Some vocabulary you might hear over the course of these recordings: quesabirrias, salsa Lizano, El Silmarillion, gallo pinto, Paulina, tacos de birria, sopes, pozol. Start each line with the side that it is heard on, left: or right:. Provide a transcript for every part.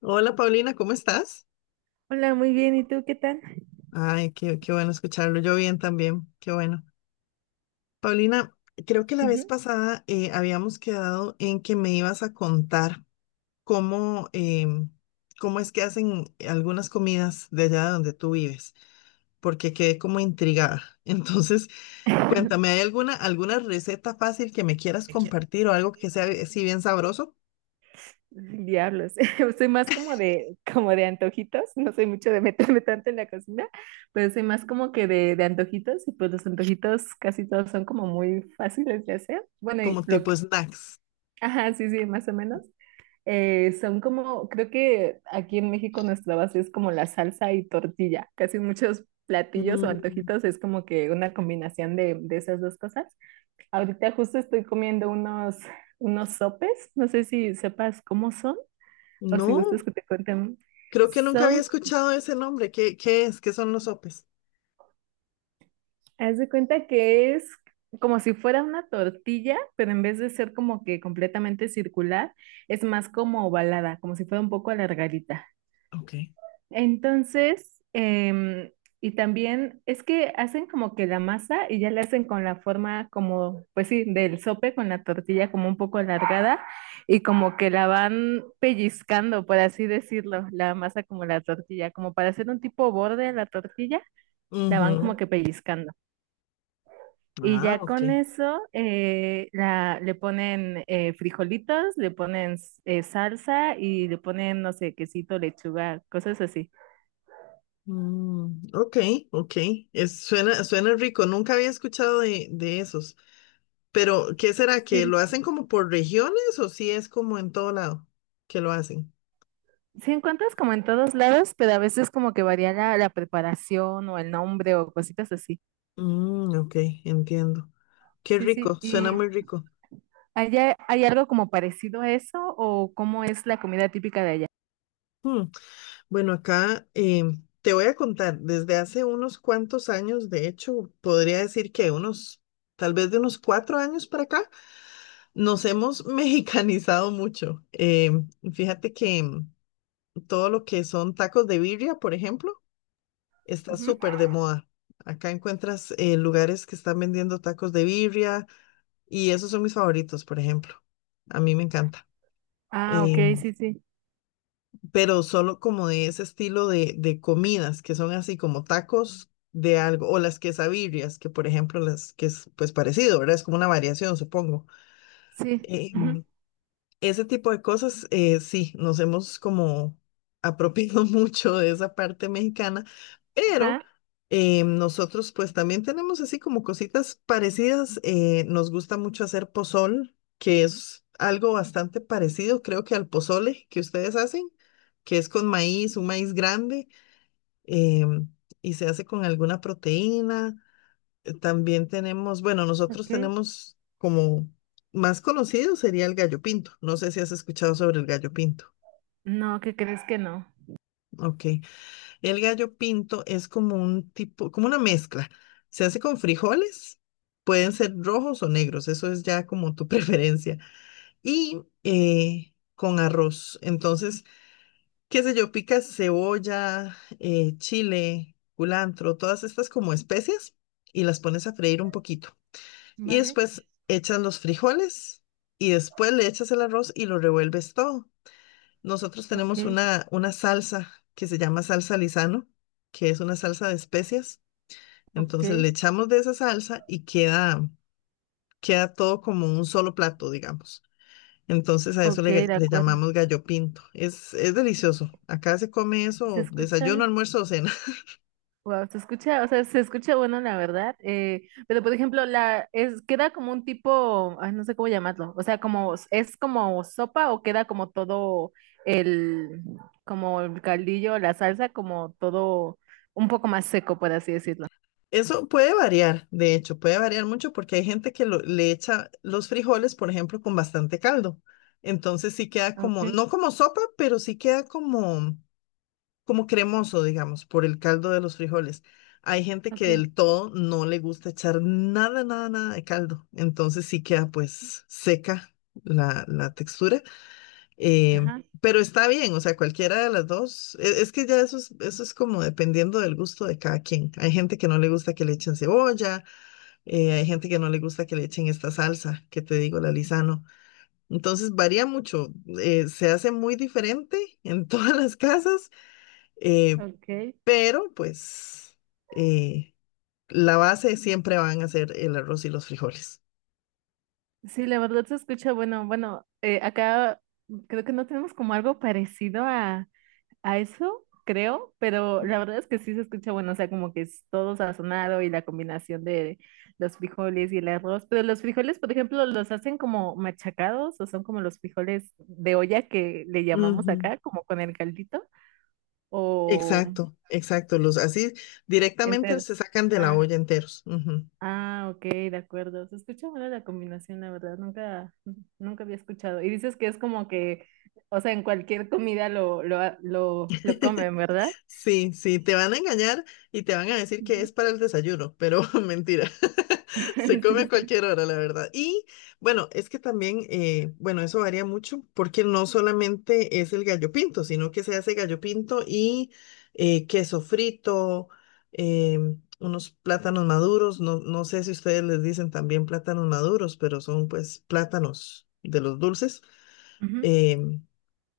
left: Hola Paulina, ¿cómo estás?
right: Hola, muy bien. ¿Y tú qué tal?
left: Ay, qué bueno escucharlo. Yo bien también, qué bueno. Paulina, creo que la vez
right: Ujú.
left: pasada habíamos quedado en que me ibas a contar cómo, cómo es que hacen algunas comidas de allá donde tú vives, porque quedé como intrigada. Entonces, cuéntame, ¿hay alguna receta fácil que me quieras compartir o algo que sea así bien sabroso,
right: Diablos. Soy más como de antojitos. No soy mucho de meterme tanto en la cocina, pero soy más como que de antojitos. Y pues los antojitos casi todos son como muy fáciles de hacer. Bueno,
left: como
right: y lo
left: tipo
right: que.
left: snacks?
right: Ajá, sí, sí, más o menos. Son como, creo que aquí en México nuestra base es como la salsa y tortilla. Casi muchos platillos o
left: Mm,
right: antojitos es como que una combinación de esas dos cosas. Ahorita justo estoy comiendo unos sopes. No sé si sepas cómo son o si
left: no,
right: gustas que te cuenten.
left: creo que nunca había
right: Son,
left: escuchado ese nombre. ¿Qué es? ¿Qué son los sopes?
right: haz de cuenta que es como si fuera una tortilla, pero en vez de ser como que completamente circular, es más como ovalada, como si fuera un poco alargadita.
left: Ok.
right: Entonces, y también es que hacen como que la masa y ya la hacen con la forma como, pues sí, del sope con la tortilla como un poco alargada y como que la van pellizcando, por así decirlo, la masa como la tortilla, como para hacer un tipo borde a la tortilla, la van
left: Ujú.
right: como que pellizcando. Y
left: Ah,
right: ya
left: ok.
right: con eso le ponen frijolitos, le ponen salsa y le ponen, no sé, quesito, lechuga, cosas así.
left: Mm, ok, ok. Es, suena rico. Nunca había escuchado de esos. Pero, ¿qué será? ¿Que lo
right: Sí.
left: hacen como por regiones o si es como en todo lado que lo hacen?
right: Sí encuentras como en todos lados, pero a veces como que varía la preparación o el nombre o cositas así.
left: Mm, ok, entiendo. Qué
right: Sí, sí.
left: rico, suena
right: ¿Y
left: muy rico.
right: allá hay algo como parecido a eso o cómo es la comida típica de allá?
left: Hmm, bueno, acá te voy a contar, desde hace unos cuantos años, de hecho, podría decir que unos, tal vez de unos cuatro años para acá. Nos hemos mexicanizado mucho. Fíjate que todo lo que son tacos de birria, por ejemplo, está
right: Ujú.
left: súper de moda. Acá encuentras lugares que están vendiendo tacos de birria y esos son mis favoritos, por ejemplo. A mí me encanta.
right: Ah, ok,
left: Eh,
right: sí, sí.
left: pero solo como de ese estilo de comidas que son así como tacos de algo o las quesabirrias, que por ejemplo las que es pues parecido, ¿verdad? Es como una variación, supongo.
right: Sí.
left: Eh,
right: Ujú.
left: Ese tipo de cosas, sí, nos hemos como apropiado mucho de esa parte mexicana, pero
right: Ajá,
left: nosotros pues también tenemos así como cositas parecidas. Eh, nos gusta mucho hacer pozol, que es algo bastante parecido, creo que al pozole que ustedes hacen, que es con maíz, un maíz grande, em, y se hace con alguna proteína. También tenemos, bueno, nosotros
right: ok.
left: tenemos como más conocido sería el gallo pinto. No sé si has escuchado sobre el gallo pinto.
right: No, ¿qué crees que no?
left: Ok. El gallo pinto es como un tipo, como una mezcla. Se hace con frijoles, pueden ser rojos o negros, eso es ya como tu preferencia. Y con arroz. Entonces, qué sé yo, picas cebolla, chile, culantro, todas estas como especias y las pones a freír un poquito. Y
right: Vale,
left: después echas los frijoles y después le echas el arroz y lo revuelves todo. Nosotros
right: ok,
left: tenemos una salsa que se llama salsa Lizano, que es una salsa de especias.
right: ok,
left: Entonces le echamos de esa salsa y queda, queda todo como un solo plato, digamos. Entonces a eso
right: ok,
left: le,
right: de
left: le
right: acuerdo.
left: llamamos gallo pinto. Es delicioso. Acá se come
right: Se
left: eso, desayuno,
right: escucha,
left: almuerzo o cena.
right: Wow, se escucha, o sea, se escucha bueno, la verdad. Pero por ejemplo, la es queda como un tipo, ay, no sé cómo llamarlo. O sea, como es como sopa o queda como todo el, como el caldillo, la salsa, como todo un poco más seco, por así decirlo.
left: Eso puede variar, de hecho, puede variar mucho porque hay gente que le echa los frijoles, por ejemplo, con bastante caldo. Entonces sí queda como,
right: Okay,
left: no como sopa, pero sí queda como, como cremoso, digamos, por el caldo de los frijoles. Hay gente que
right: okay,
left: del todo no le gusta echar nada, nada, nada de caldo. Entonces sí queda pues seca la textura. Eh,
right: ajá,
left: pero está bien, o sea, cualquiera de las dos. Es, que ya eso es como dependiendo del gusto de cada quien. Hay gente que no le gusta que le echen cebolla, hay gente que no le gusta que le echen esta salsa, que te digo, la Lisano. Entonces varía mucho, se hace muy diferente en todas las casas, eh,
right: okay.
left: pero pues eh, la base siempre van a ser el arroz y los frijoles.
right: Sí, la verdad se escucha bueno. Bueno, acá creo que no tenemos como algo parecido a eso, creo, pero la verdad es que sí se escucha bueno, o sea, como que es todo sazonado y la combinación de los frijoles y el arroz, pero los frijoles, por ejemplo, los hacen como machacados o son como los frijoles de olla que le llamamos
left: Ujú,
right: acá, como con el caldito o
left: exacto, exacto. Los así directamente
right: enteros.
left: se sacan de la
right: Ah,
left: olla enteros. Ujú.
right: ah, ok, de acuerdo. Se escucha bueno la combinación, la verdad, nunca, nunca había escuchado. Y dices que es como que, o sea, en cualquier comida lo comen, ¿verdad?
left: Sí, sí, te van a engañar y te van a decir que
right: Ujú.
left: es para el desayuno, pero mentira. Se come a
right: Sí, sí.
left: cualquier hora, la verdad. Y bueno, es que también, bueno, eso varía mucho porque no solamente es el gallo pinto, sino que se hace gallo pinto y queso frito, eh, unos plátanos maduros. No, no sé si ustedes les dicen también plátanos maduros, pero son pues plátanos de los dulces.
right: Ujú.
left: Eh,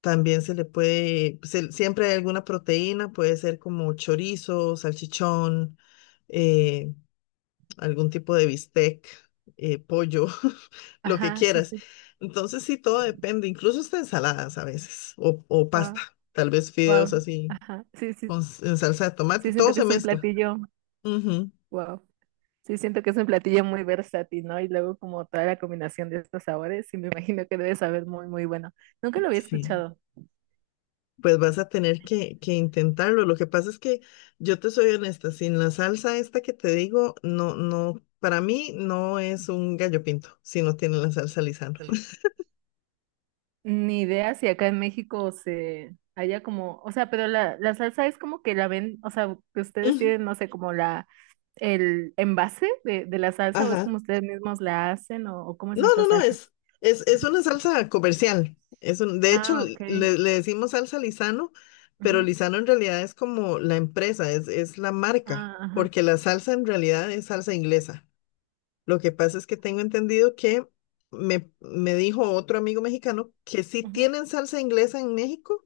left: también se le puede, siempre hay alguna proteína, puede ser como chorizo, salchichón, eh, algún tipo de bistec, pollo, lo que
right: Ajá, sí,
left: quieras.
right: sí.
left: Entonces sí, todo depende, incluso hasta ensaladas a veces, o pasta,
right: Wow,
left: tal vez
right: wow.
left: fideos así,
right: Ajá, sí, sí.
left: con, en salsa de tomate,
right: Sí,
left: todo
right: siento que
left: se
right: es un
left: mezcla.
right: platillo.
left: Ujú,
right: Wow. Sí, siento que es un platillo muy versátil, ¿no? Y luego como toda la combinación de estos sabores, sí me imagino que debe saber muy, muy bueno. Nunca lo había
left: sí.
right: escuchado.
left: Pues vas a tener que intentarlo. Lo que pasa es que yo te soy honesta, sin la salsa esta que te digo, no, no, para mí no es un gallo pinto si no tiene la salsa Lizano.
right: Ni idea si acá en México se haya como, o sea, pero la salsa es como que la ven, o sea, que ustedes
left: Ujú,
right: tienen, no sé, como el envase de la salsa, o es
left: ajá.
right: como ustedes mismos la hacen, o cómo es
left: No,
right: esta
left: no, no,
right: salsa.
left: es una salsa comercial. Es un, de hecho,
right: Ah, ok.
left: le, le decimos salsa Lizano, pero
right: Ujú.
left: Lizano en realidad es como la empresa, es la marca,
right: Ah,
left: porque la salsa en realidad es salsa inglesa. Lo que pasa es que tengo entendido que me dijo otro amigo mexicano que sí
right: ajá.
left: tienen salsa inglesa en México,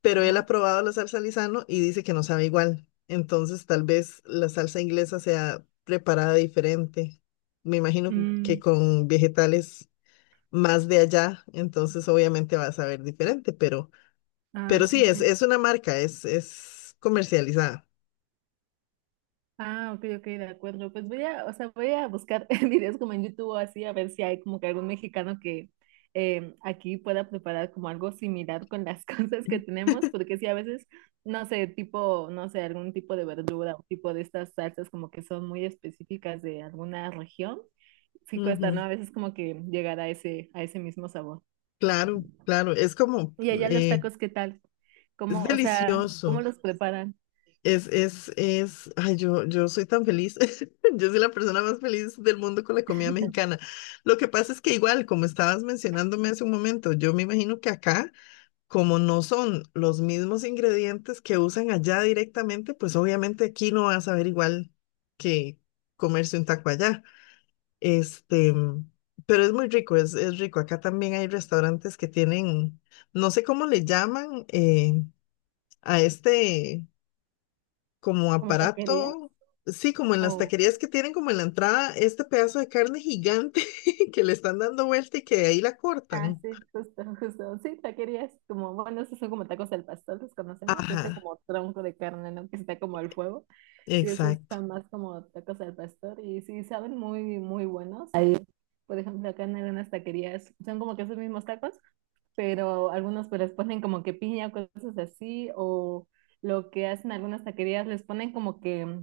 left: pero él
right: Ajá.
left: ha probado la salsa Lizano y dice que no sabe igual. Entonces, tal vez la salsa inglesa sea preparada diferente. Me imagino que
right: Mm,
left: con vegetales más de allá, entonces obviamente va a saber diferente,
right: ah,
left: pero sí,
right: sí, sí.
left: es una marca, es comercializada.
right: Ah, ok, ok, de acuerdo. Pues voy a, o sea, voy a buscar videos como en YouTube o así, a ver si hay como que algún mexicano que aquí pueda preparar como algo similar con las cosas que tenemos, porque sí, a veces, no sé, tipo, no sé, algún tipo de verdura o tipo de estas salsas como que son muy específicas de alguna región, sí cuesta, ¿no?
left: Ujú,
right: A veces como que llegar a ese mismo sabor.
left: claro, claro, es como,
right: Y allá los
left: eh,
right: tacos, ¿qué tal?
left: es
right: ¿Cómo, o sea, cómo
left: delicioso.
right: los preparan?
left: Es, ay, yo soy tan feliz. Yo soy la persona más feliz del mundo con la comida mexicana. Lo que pasa es que igual, como estabas mencionándome hace un momento, yo me imagino que acá, como no son los mismos ingredientes que usan allá directamente, pues obviamente aquí no vas a ver igual que comerse un taco allá. Este, pero es muy rico, es rico. Acá también hay restaurantes que tienen, no sé cómo le llaman, a este como
right: ¿Como taquerías?
left: aparato, sí, como en las
right: ¿O
left: taquerías que tienen como en la entrada este pedazo de carne gigante que le están dando vuelta y que de ahí la
right: Ah,
left: cortan.
right: sí, justo, justo. Sí, taquerías como, bueno, esos son como tacos al pastor, los conocemos, este
left: Ajá,
right: como tronco de carne, ¿no? Que está como al fuego. Sí, esos
left: exacto.
right: están más como tacos al pastor y sí, saben muy, muy buenos. Ahí, por ejemplo, acá en algunas taquerías son como que esos mismos tacos, pero algunos pues les ponen como que piña, cosas así, o lo que hacen algunas taquerías les ponen como que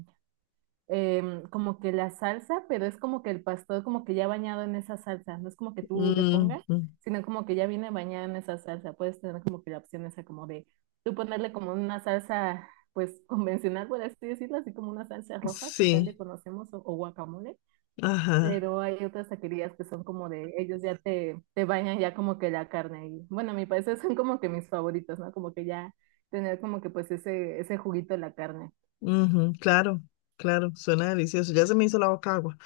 right: como que la salsa, pero es como que el pastor como que ya bañado en esa salsa, no es como que tú le
left: Mm,
right: pongas,
left: mm,
right: sino como que ya viene bañado en esa salsa, puedes tener como que la opción esa como de tú ponerle como una salsa pues convencional, por así decirlo, así como una salsa roja que acá le
left: sí,
right: conocemos o guacamole,
left: ajá.
right: pero hay otras taquerías que son como de ellos ya te bañan ya como que la carne y bueno, a mi parecer son como que mis favoritos, ¿no? Como que ya tener como que pues ese juguito de la carne.
left: Ujú, claro, claro, suena delicioso. Ya se me hizo la boca agua.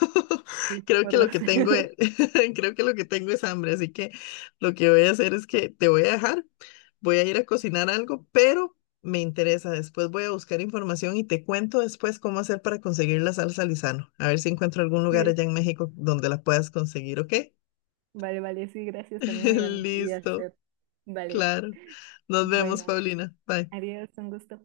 right: Sí, sí,
left: Creo que lo
right: podrás.
left: que tengo es, creo que lo que tengo es hambre, así que lo que voy a hacer es que te voy a dejar, voy a ir a cocinar algo, pero me interesa. Después voy a buscar información y te cuento después cómo hacer para conseguir la salsa Lizano. A ver si encuentro algún lugar
right: Sí.
left: allá en México donde la puedas conseguir, ¿ok?
right: Vale, vale, sí, gracias. También voy a
left: Listo,
right: hacer. Vale.
left: claro. Nos vemos,
right: Bueno,
left: Paulina. Bye.
right: adiós, un gusto.